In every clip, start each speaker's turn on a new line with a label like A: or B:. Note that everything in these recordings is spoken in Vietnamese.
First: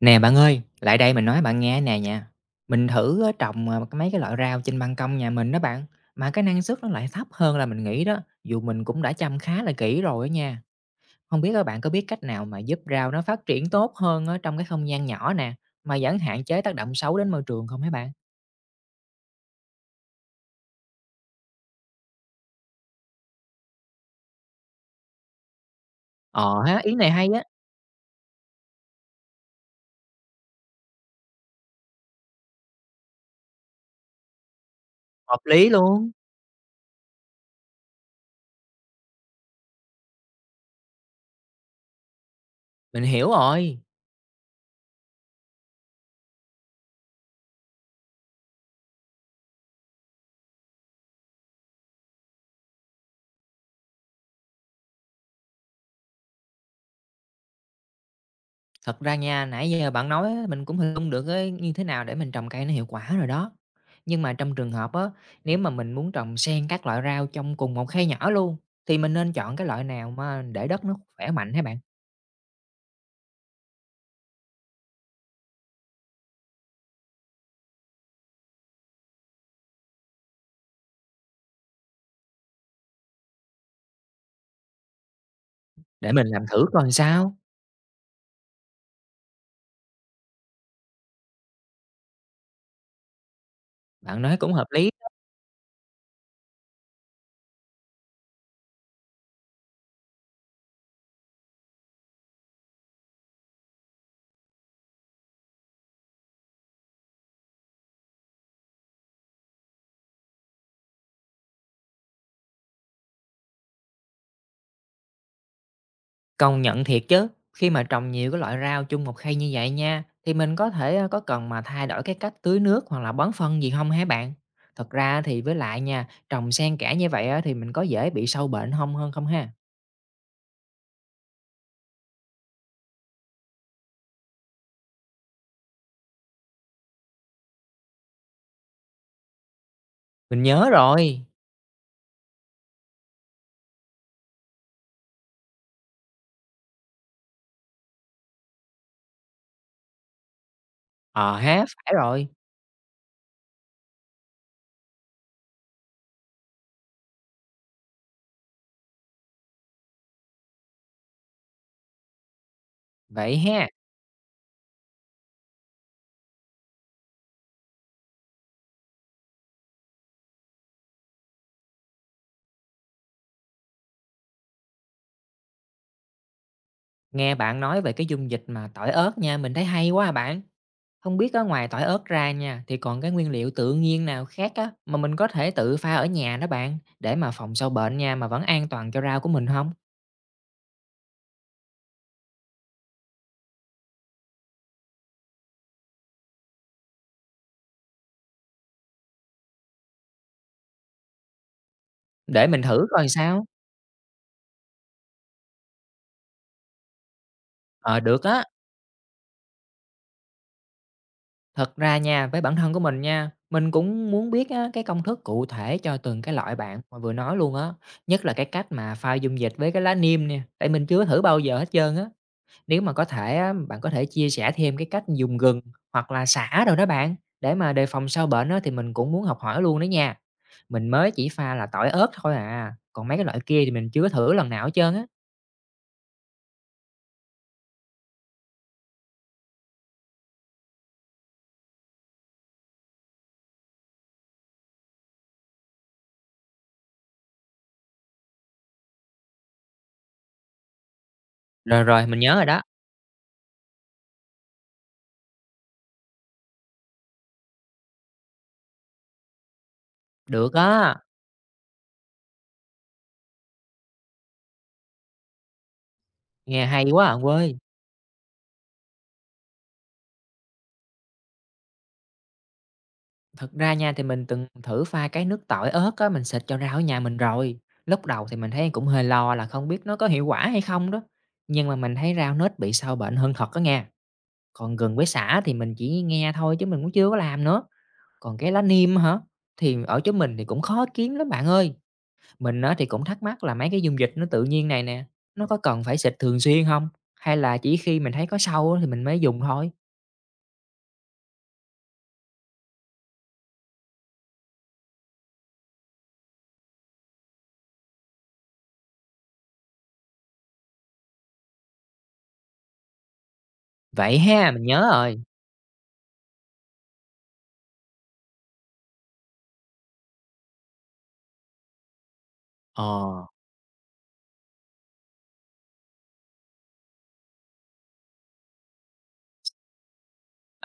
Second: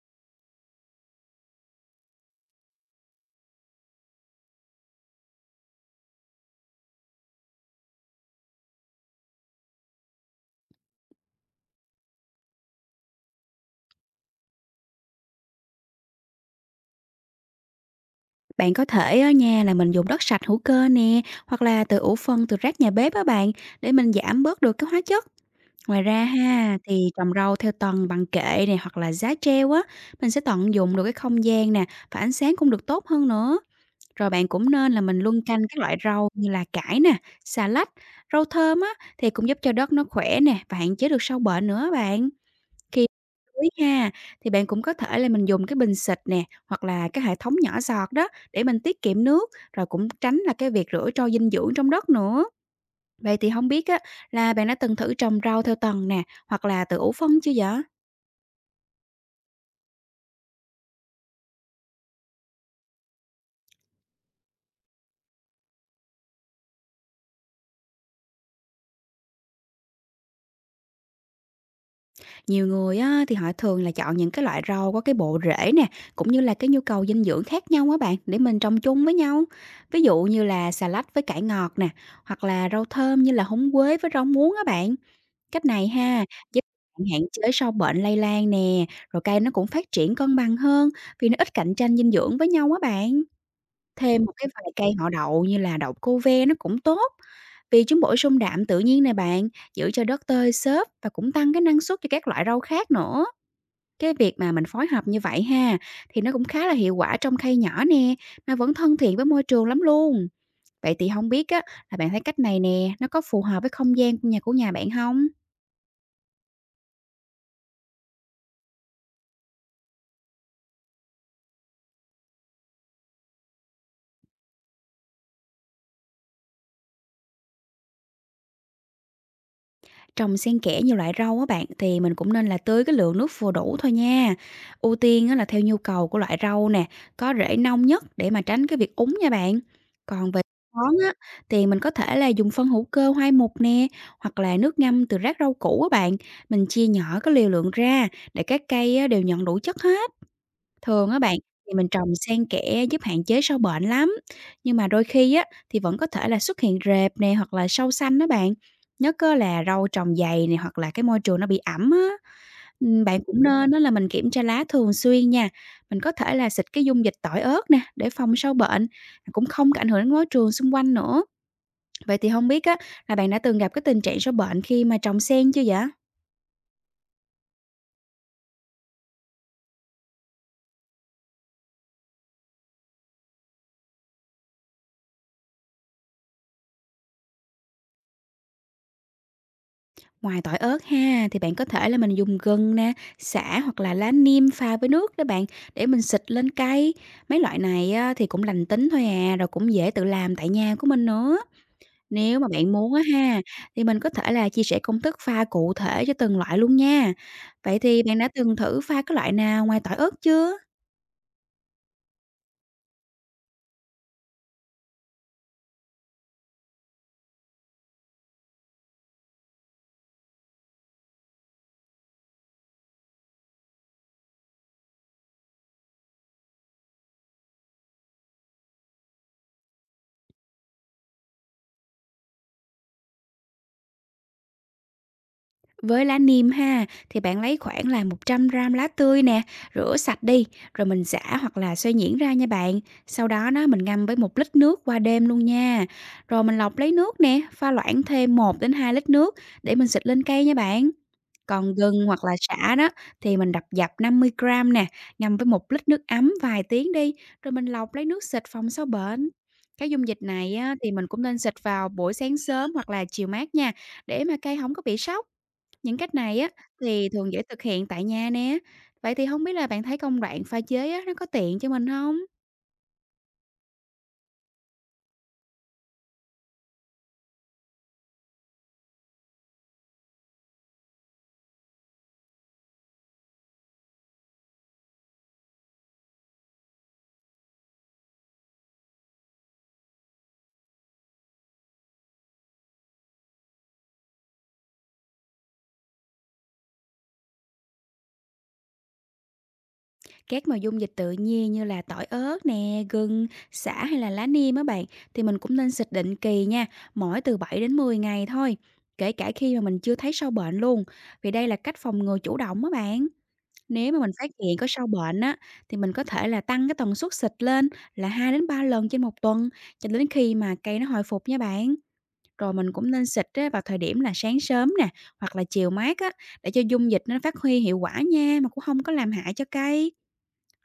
A: Nè bạn ơi, lại đây mình nói bạn nghe nè nha. Mình thử á, trồng mấy cái loại rau trên ban công nhà mình đó bạn, mà cái năng suất nó lại thấp hơn là mình nghĩ đó, dù mình cũng đã chăm khá là kỹ rồi đó nha. Không biết các bạn có biết cách nào mà giúp rau nó phát triển tốt hơn ở trong cái không gian nhỏ nè, mà vẫn hạn chế tác động xấu đến môi trường không hả bạn?
B: Bạn có thể ở nhà là mình dùng đất sạch hữu cơ nè, hoặc là từ ủ phân từ rác nhà bếp á bạn, để mình giảm bớt được cái hóa chất. Ngoài ra
A: Ờ
B: ha,
A: ha, ý
B: thì
A: này hay
B: trồng
A: á,
B: rau theo tầng bằng kệ này hoặc là giá treo á, mình sẽ tận dụng được cái không gian nè và ánh sáng cũng được tốt hơn nữa. Rồi bạn cũng nên là mình
A: hợp
B: luân canh
A: lý
B: các loại
A: luôn.
B: rau như là cải nè, xà lách, rau thơm á thì cũng giúp cho đất nó khỏe nè và hạn chế được sâu bệnh nữa bạn.
A: Mình
B: Khi
A: hiểu
B: tưới
A: rồi.
B: ha, thì bạn cũng có thể là mình dùng cái bình xịt nè, hoặc là cái hệ thống nhỏ giọt đó để mình tiết kiệm nước, rồi cũng tránh là cái việc rửa trôi dinh dưỡng trong đất nữa. Vậy thì không biết á là bạn đã từng thử trồng rau theo tầng nè, hoặc là tự ủ phân chưa vậy?
A: Thật ra nha, nãy giờ bạn nói á, mình cũng hình dung được á, như thế nào để mình trồng cây nó hiệu quả rồi đó. Nhưng mà trong trường hợp á, nếu mà mình muốn trồng xen các loại rau trong cùng một khay nhỏ luôn, thì mình nên chọn cái loại nào mà để đất nó khỏe mạnh hả bạn?
B: Nhiều người á thì họ thường là chọn những cái loại rau có cái bộ rễ nè, cũng như là cái nhu cầu dinh dưỡng khác nhau á bạn, để mình trồng chung với nhau. Ví dụ như là xà lách với cải ngọt nè, hoặc là rau thơm như là húng quế với rau muống á bạn. Cách này
A: Để
B: ha,
A: mình làm
B: giúp
A: thử coi
B: bạn hạn
A: sao?
B: chế sâu bệnh lây lan nè, rồi cây nó cũng phát triển cân bằng hơn vì nó ít cạnh tranh dinh dưỡng với nhau á bạn.
A: Bạn
B: Thêm một
A: nói
B: cái
A: cũng hợp
B: vài
A: lý.
B: cây họ đậu như là đậu cô ve nó cũng tốt vì chúng bổ sung đạm tự nhiên nè bạn, giữ cho đất tơi xốp và cũng tăng cái năng suất cho các loại rau khác nữa. Cái việc mà mình phối hợp như vậy ha thì nó cũng khá là hiệu quả trong cây nhỏ nè mà vẫn thân thiện với môi trường lắm luôn. Vậy thì không biết á là bạn thấy cách này nè nó có phù hợp với không gian của nhà bạn không?
A: Công nhận thiệt chứ, khi mà trồng nhiều cái loại rau chung một khay như vậy nha, thì mình có thể có cần mà thay đổi cái cách tưới nước hoặc là bón phân gì không hả bạn? Thật ra thì với lại nha, trồng xen kẽ như vậy á, thì mình có dễ bị sâu bệnh không hơn không ha?
B: Trồng xen kẽ nhiều loại rau á bạn, thì mình cũng nên là tưới cái lượng nước vừa đủ thôi nha. Ưu tiên á là theo nhu cầu của loại rau nè, có rễ nông nhất để mà tránh cái việc úng nha bạn. Còn về
A: Mình nhớ
B: bón á,
A: rồi,
B: thì mình có thể là dùng phân hữu cơ hoai mục nè, hoặc là nước ngâm từ rác rau củ á bạn. Mình chia nhỏ cái liều lượng ra để các cây á đều nhận đủ chất hết. Thường á
A: ờ
B: bạn,
A: ha,
B: thì mình
A: phải
B: trồng
A: rồi.
B: xen kẽ giúp hạn chế sâu bệnh lắm, nhưng mà đôi khi á, thì vẫn có thể là xuất hiện rệp nè hoặc là sâu xanh đó bạn. Nhất á là rau trồng dày này hoặc là cái môi trường nó bị ẩm á. Bạn
A: Vậy
B: cũng
A: ha,
B: nên đó là mình kiểm tra lá thường xuyên nha, mình có thể là xịt cái dung dịch tỏi ớt nè để phòng sâu bệnh, cũng không có ảnh hưởng đến môi trường xung quanh nữa. Vậy thì không biết á là bạn đã từng gặp cái tình trạng sâu bệnh khi mà trồng xen chưa vậy?
A: nghe bạn nói về cái dung dịch mà tỏi ớt nha, mình thấy hay quá à bạn. Không biết á ngoài tỏi ớt ra nha, thì còn cái nguyên liệu tự nhiên nào khác á, mà mình có thể tự pha ở nhà đó bạn, để mà phòng sâu bệnh nha, mà vẫn an toàn cho rau của mình không?
B: Ngoài tỏi ớt ha, thì bạn có thể là mình dùng gừng nè, sả hoặc là lá niêm pha với nước đó bạn để mình xịt lên cay. Mấy loại này á, thì cũng lành tính thôi à, rồi cũng dễ tự làm tại nhà của mình nữa. Nếu
A: Để
B: mà
A: mình
B: bạn
A: thử
B: muốn á
A: coi
B: ha,
A: sao.
B: thì mình có thể là chia sẻ công thức pha cụ thể cho từng loại luôn nha. Vậy
A: Ờ,
B: thì bạn
A: được
B: đã
A: á.
B: từng thử pha cái loại nào ngoài tỏi ớt chưa?
A: Thật ra nha, với bản thân của mình nha, mình cũng muốn biết á cái công thức cụ thể cho từng cái loại bạn mà vừa nói luôn á, nhất là cái cách mà pha dung dịch với cái lá niêm nè, tại mình chưa thử bao giờ hết trơn á. Nếu mà có thể á, bạn có thể chia sẻ thêm cái cách dùng gừng hoặc là sả đồ đó bạn, để mà đề phòng sâu bệnh á, thì mình cũng muốn học hỏi luôn đó nha. Mình mới chỉ pha là tỏi ớt thôi à, còn mấy cái loại kia thì mình chưa thử lần nào hết trơn á.
B: Với lá niêm ha, thì bạn lấy khoảng là 100 gram lá tươi nè, rửa sạch đi, rồi mình giã hoặc là xay nhuyễn ra nha bạn. Sau đó nó mình ngâm với 1 lít nước qua đêm luôn nha. Rồi mình lọc lấy nước nè, pha loãng thêm 1 đến 2 lít nước để mình xịt lên cây nha bạn. Còn
A: Rồi,
B: gừng
A: mình
B: hoặc là
A: nhớ rồi đó.
B: sả đó thì mình đập dập 50 gram nè, ngâm với một lít nước ấm vài tiếng đi, rồi mình lọc lấy nước xịt phòng sâu bệnh. Cái dung dịch
A: Được
B: này á, thì
A: á,
B: mình cũng nên xịt vào buổi sáng sớm hoặc là chiều mát nha, để mà cây không có bị sốc. Những cách này á,
A: nghe hay quá
B: thì
A: à
B: thường dễ
A: quê.
B: thực hiện tại nhà nè. Vậy thì không biết là bạn thấy công đoạn pha chế á, nó có tiện cho mình không?
A: Thật ra nha thì mình từng thử pha cái nước tỏi ớt á, mình xịt cho rau ở nhà mình rồi. Lúc đầu thì mình thấy cũng hơi lo là không biết nó có hiệu quả hay không đó. Nhưng mà mình thấy rau nếp bị sâu bệnh hơn thật đó nha. Còn gừng với sả thì mình chỉ nghe thôi chứ mình cũng chưa có làm nữa. Còn cái lá niêm hả? Thì ở chỗ mình thì cũng khó kiếm lắm bạn ơi. Mình á thì cũng thắc mắc là mấy cái dung dịch nó tự nhiên này nè, nó có cần phải xịt thường xuyên không? Hay là chỉ khi mình thấy có sâu á thì mình mới dùng thôi?
B: Các mà dung dịch tự nhiên như là tỏi ớt nè, gừng, sả hay là lá niêm á bạn, thì mình cũng nên xịt định kỳ nha, mỗi từ 7 đến 10 ngày thôi, kể cả khi mà mình chưa thấy sâu bệnh luôn, vì đây là cách phòng ngừa chủ động á bạn. Nếu mà mình
A: Vậy
B: phát
A: ha,
B: hiện
A: mình
B: có sâu
A: nhớ
B: bệnh
A: rồi.
B: á, thì mình có thể là tăng cái tần suất xịt lên là 2 đến 3 lần trên một tuần, cho đến khi mà cây nó hồi phục nha bạn. Rồi mình cũng nên
A: Ờ.
B: xịt á vào thời điểm là sáng sớm nè, hoặc là chiều mát á, để cho dung dịch nó phát huy hiệu quả nha, mà cũng không có làm hại cho cây.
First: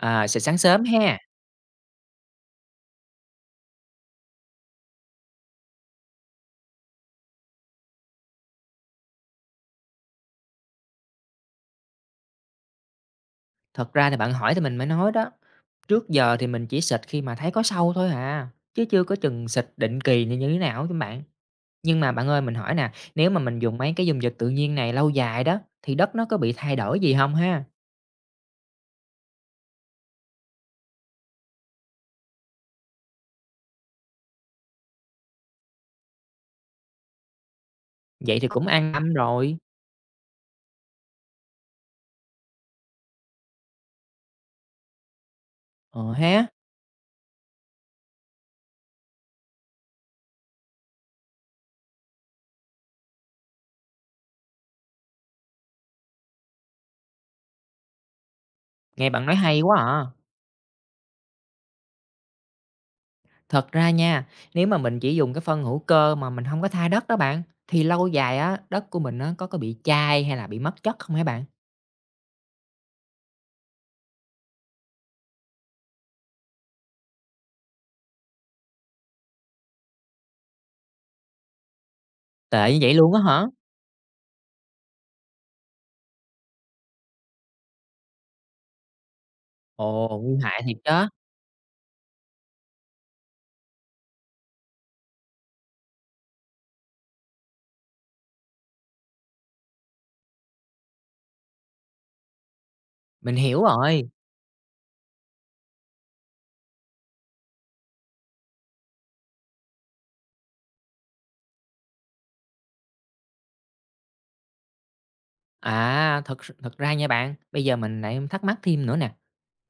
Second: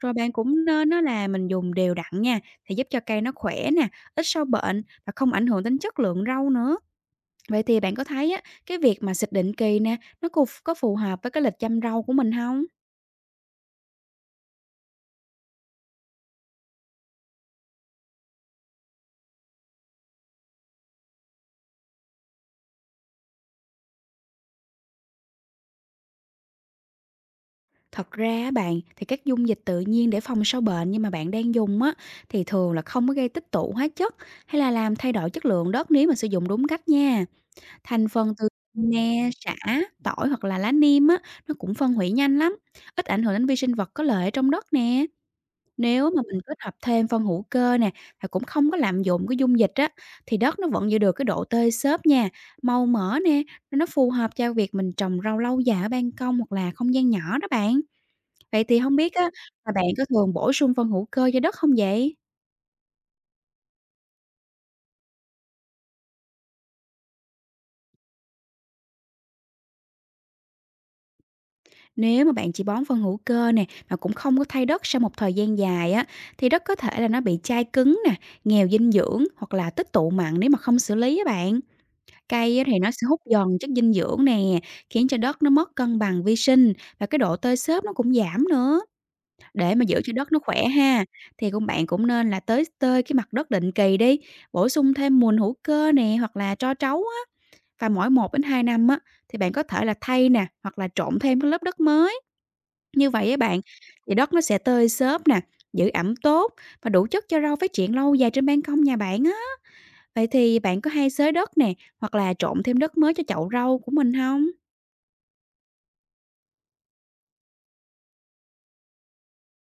B: Rồi bạn
A: xịt sáng
B: cũng
A: sớm
B: nên á
A: ha.
B: là mình dùng đều đặn nha, thì giúp cho cây nó khỏe nè, ít sâu bệnh và không ảnh hưởng đến chất lượng rau nữa. Vậy thì bạn có thấy á, cái việc mà xịt định kỳ nè, nó có phù hợp với cái lịch chăm rau của mình không?
A: Thật ra thì bạn hỏi thì mình mới nói đó. Trước giờ thì mình chỉ xịt khi mà thấy có sâu thôi à. Chứ chưa có chừng xịt định kỳ như như thế nào chứ bạn. Nhưng mà bạn ơi mình hỏi nè, nếu mà mình dùng mấy cái dung dịch tự nhiên này lâu dài đó, thì đất nó có bị thay đổi gì không ha?
B: Thật ra á bạn, thì các dung dịch tự nhiên để phòng sâu bệnh nhưng mà bạn đang dùng á, thì thường là không có gây tích tụ hóa chất hay là làm thay đổi chất lượng đất nếu mà sử dụng đúng cách nha. Thành phần
A: Vậy
B: từ
A: thì cũng an tâm
B: nè, sả,
A: rồi.
B: tỏi hoặc là lá niêm á, nó cũng phân hủy nhanh lắm, ít ảnh hưởng đến vi sinh vật có lợi ở trong đất nè. Nếu
A: Ờ
B: mà mình
A: ha,
B: kết hợp thêm phân hữu cơ nè, và cũng không có lạm dụng cái dung dịch á, thì đất nó vẫn giữ được cái độ tơi xốp nha, màu mỡ nè, nó phù hợp cho việc mình trồng rau lâu dài ở ban công hoặc là không gian nhỏ đó bạn. Vậy thì không
A: nghe
B: biết
A: bạn
B: á,
A: nói hay
B: là
A: quá
B: bạn
A: à.
B: có thường bổ sung phân hữu cơ cho đất không vậy?
A: Thật ra nha, nếu mà mình chỉ dùng cái phân hữu cơ mà mình không có thay đất đó bạn, thì lâu dài á, đất của mình nó có bị chai hay là bị mất chất không hả bạn?
B: Nếu mà bạn chỉ bón phân hữu cơ nè mà cũng không có thay đất sau một thời gian dài á thì đất có thể là nó bị chai cứng nè, nghèo dinh dưỡng hoặc là tích tụ mặn nếu mà không xử lý á bạn. Cây á
A: Tệ
B: thì
A: như
B: nó
A: vậy
B: sẽ
A: luôn á
B: hút
A: hả?
B: dần chất dinh dưỡng nè, khiến cho đất nó mất cân bằng vi sinh và cái độ tơi xốp nó cũng giảm nữa. Để mà giữ cho
A: Ồ,
B: đất
A: nguy
B: nó
A: hại
B: khỏe
A: thiệt
B: ha
A: chớ.
B: thì bạn cũng nên là tơi cái mặt đất định kỳ đi, bổ sung thêm mùn hữu cơ nè hoặc là tro trấu á và mỗi 1 đến 2 năm á thì bạn có thể là thay nè hoặc là trộn thêm cái lớp đất mới như vậy
A: Mình
B: á bạn,
A: hiểu rồi.
B: thì đất nó sẽ tơi xốp nè, giữ ẩm tốt và đủ chất cho rau phát triển lâu dài trên ban công nhà bạn á. Vậy thì bạn có hay xới đất nè, hoặc là trộn thêm đất mới cho chậu rau của mình không?
A: Thật ra nha bạn, bây giờ mình lại thắc mắc thêm nữa nè,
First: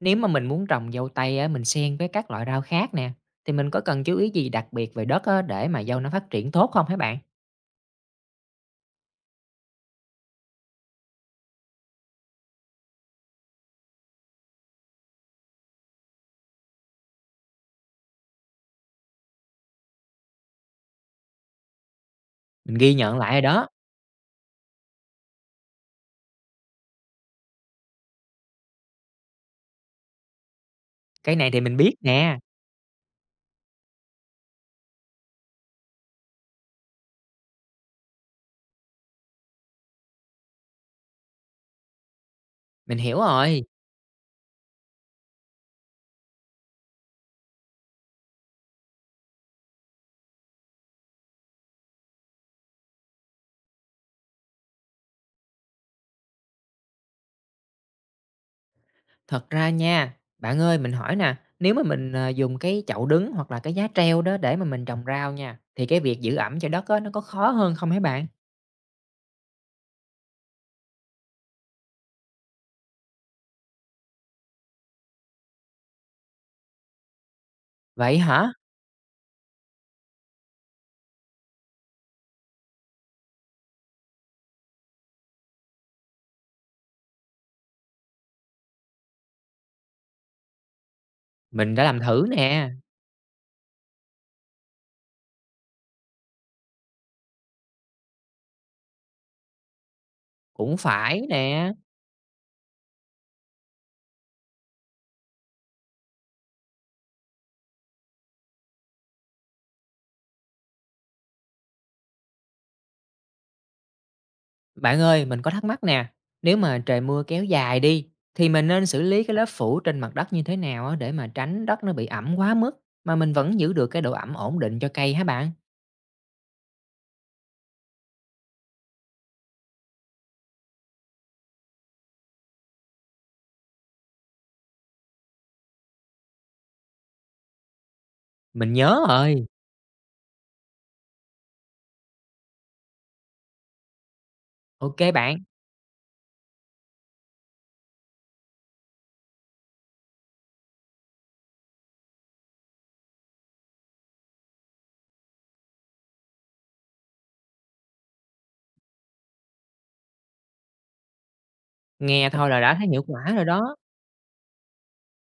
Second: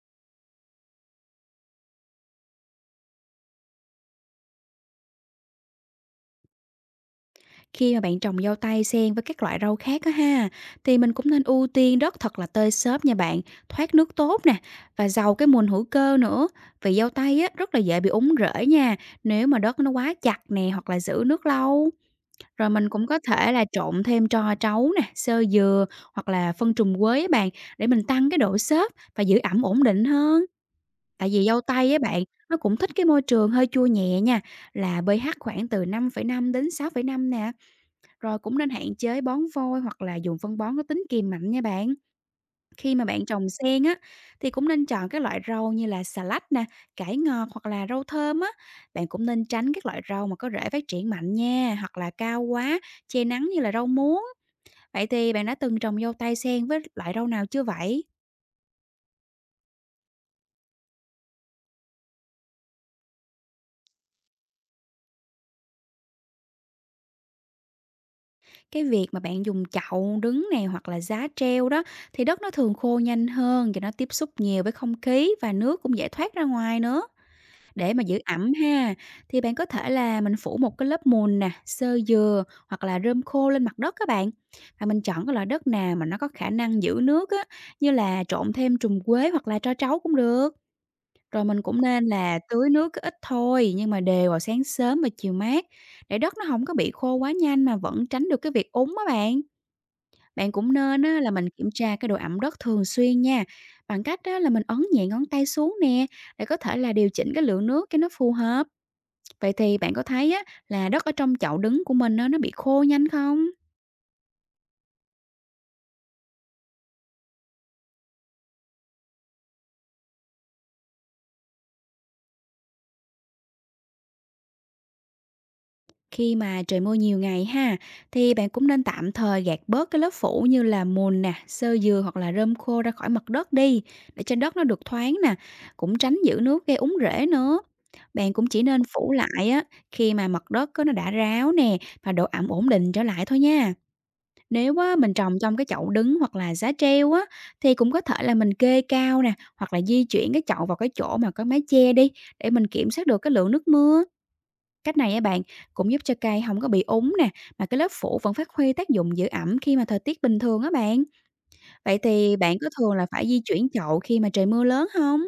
A: nếu mà mình muốn trồng dâu tây á, mình xen với các loại rau khác nè, thì mình có cần chú ý gì đặc biệt về đất á, để mà dâu nó phát triển tốt không hả bạn?
B: Khi mà bạn trồng dâu tây xen với các loại rau khác á ha, thì mình cũng nên ưu tiên đất thật là tơi xốp nha bạn, thoát nước tốt nè và giàu cái mùn hữu cơ nữa. Vì dâu tây á rất là dễ bị úng rễ nha, nếu mà đất nó quá chặt nè, hoặc là giữ nước lâu. Rồi
A: Mình
B: mình
A: ghi
B: cũng
A: nhận
B: có
A: lại rồi
B: thể là
A: đó,
B: trộn thêm tro trấu nè, xơ dừa hoặc là phân trùng quế á bạn, để mình tăng cái độ xốp và giữ ẩm ổn định hơn. Tại
A: cái
B: vì
A: này thì
B: dâu
A: mình
B: tây
A: biết
B: á bạn,
A: nè.
B: nó cũng thích cái môi trường hơi chua nhẹ nha, là pH khoảng từ 5,5 đến 6,5 nè. Rồi cũng nên hạn chế bón vôi hoặc là dùng phân bón có tính kiềm mạnh nha bạn. Khi
A: Mình
B: mà
A: hiểu
B: bạn trồng
A: rồi.
B: sen á, thì cũng nên chọn các loại rau như là xà lách nè, cải ngọt hoặc là rau thơm á. Bạn cũng nên tránh các loại rau mà có rễ phát triển mạnh nha, hoặc là cao quá, che nắng như là rau muống. Vậy thì bạn đã từng trồng dâu tay sen với loại rau nào chưa vậy?
A: Thật ra nha, bạn ơi mình hỏi nè, nếu mà mình, dùng cái chậu đứng hoặc là cái giá treo đó để mà mình trồng rau nha, thì cái việc giữ ẩm cho đất á, nó có khó hơn không hả bạn?
B: Cái việc mà bạn dùng chậu đứng này hoặc là giá treo đó thì đất nó thường khô nhanh hơn và nó tiếp xúc nhiều với không khí và nước cũng dễ thoát ra ngoài nữa. Để mà
A: Vậy
B: giữ
A: hả?
B: ẩm ha, thì bạn có thể là mình phủ một cái lớp mùn nè, xơ dừa hoặc là rơm khô lên mặt đất các bạn. Và mình chọn cái loại đất nào mà nó có khả năng giữ nước á, như là trộn thêm trùng quế hoặc là tro trấu cũng được. Rồi mình
A: Mình
B: cũng
A: đã làm
B: nên
A: thử
B: là
A: nè,
B: tưới nước ít thôi nhưng mà đều vào sáng sớm và chiều mát, để đất nó không có bị khô quá nhanh mà vẫn tránh được cái việc úng á bạn. Bạn cũng
A: cũng
B: nên á,
A: phải
B: là mình kiểm
A: nè.
B: tra cái độ ẩm đất thường xuyên nha. Bằng cách á, là mình ấn nhẹ ngón tay xuống nè, để có thể là điều chỉnh cái lượng nước cho nó phù hợp. Vậy thì bạn có thấy á, là đất ở trong chậu đứng của mình á, nó bị khô nhanh không?
A: Bạn ơi, mình có thắc mắc nè, nếu mà trời mưa kéo dài đi, thì mình nên xử lý cái lớp phủ trên mặt đất như thế nào á, để mà tránh đất nó bị ẩm quá mức, mà mình vẫn giữ được cái độ ẩm ổn định cho cây hả bạn?
B: Khi mà trời mưa nhiều ngày ha, thì bạn cũng nên tạm thời gạt bớt cái lớp phủ như là mùn nè, xơ dừa hoặc là rơm khô ra khỏi mặt đất đi, để cho đất nó được thoáng nè, cũng tránh giữ nước gây úng rễ nữa. Bạn cũng chỉ
A: Mình
B: nên
A: nhớ
B: phủ
A: rồi.
B: lại á, khi mà mặt đất á, nó đã ráo nè và độ ẩm ổn định trở lại thôi nha. Nếu á,
A: Ok
B: mình trồng
A: bạn,
B: trong cái chậu đứng hoặc là giá treo á, thì cũng có thể là mình kê cao nè, hoặc là di chuyển cái chậu vào cái chỗ mà có mái che đi, để mình kiểm soát được cái lượng nước mưa. Cách này á bạn, cũng giúp cho cây không có bị úng nè, mà cái lớp phủ vẫn phát huy tác dụng giữ ẩm khi mà thời tiết bình thường á bạn. Vậy
A: nghe
B: thì
A: thôi
B: bạn
A: là
B: có
A: đã thấy
B: thường
A: hiệu
B: là phải
A: quả
B: di
A: rồi
B: chuyển
A: đó.
B: chậu khi mà trời mưa lớn không?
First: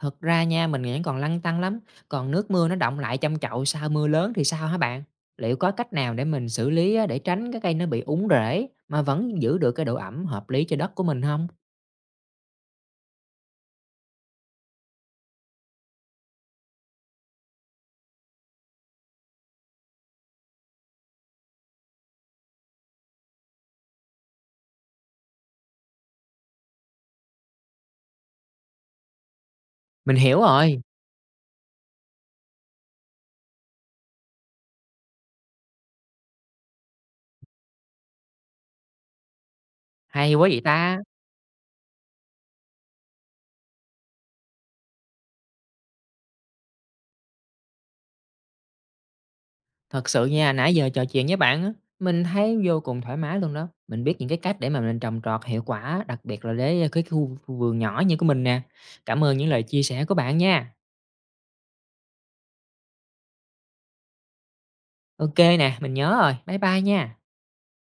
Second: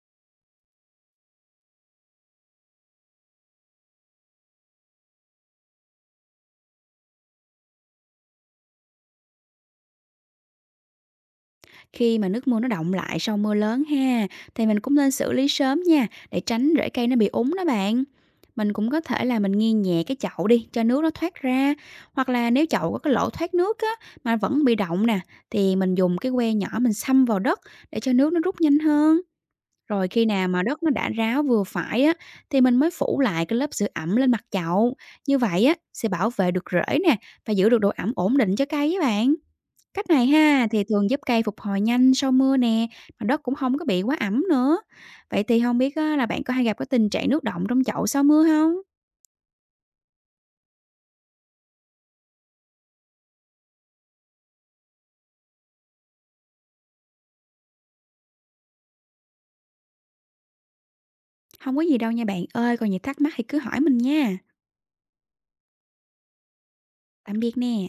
A: Thật ra nha, mình vẫn còn lăn tăn lắm, còn nước mưa nó đọng lại trong chậu sau mưa lớn thì sao hả bạn? Liệu có cách nào để mình xử lý á, để tránh cái cây nó bị úng rễ mà vẫn giữ được cái độ ẩm hợp lý cho đất của mình không?
B: Khi mà nước mưa nó đọng lại sau mưa lớn ha, thì mình cũng nên xử lý sớm nha, để tránh rễ cây nó bị úng đó bạn. Mình cũng có thể là mình nghiêng nhẹ cái chậu đi cho nước nó thoát ra, hoặc là nếu chậu có cái lỗ thoát nước á mà vẫn bị động nè, thì mình dùng cái que nhỏ mình xăm vào đất, để cho nước nó rút nhanh hơn. Rồi
A: Mình
B: khi
A: hiểu
B: nào mà
A: rồi,
B: đất nó đã ráo vừa phải á, thì mình mới phủ lại cái lớp sữa ẩm lên mặt chậu. Như vậy á sẽ bảo vệ được rễ nè và giữ được độ ẩm ổn định cho cây á bạn. Cách này
A: hay quá vậy
B: ha thì
A: ta.
B: thường giúp cây phục hồi nhanh sau mưa nè, mà đất cũng không có bị quá ẩm nữa. Vậy thì không biết á, là bạn có hay gặp cái tình trạng nước động trong chậu sau mưa không?
A: Thật sự nha, nãy giờ trò chuyện với bạn á, mình thấy vô cùng thoải mái luôn đó. Mình biết những cái cách để mà mình trồng trọt hiệu quả, đặc biệt là để cái khu khu vườn nhỏ như của mình nè. Cảm ơn những lời chia sẻ của bạn nha.
B: Không có gì đâu nha bạn ơi, còn gì thắc mắc thì cứ hỏi mình nha.
A: Ok nè, mình nhớ rồi. Bye bye nha.
B: Tạm biệt nè.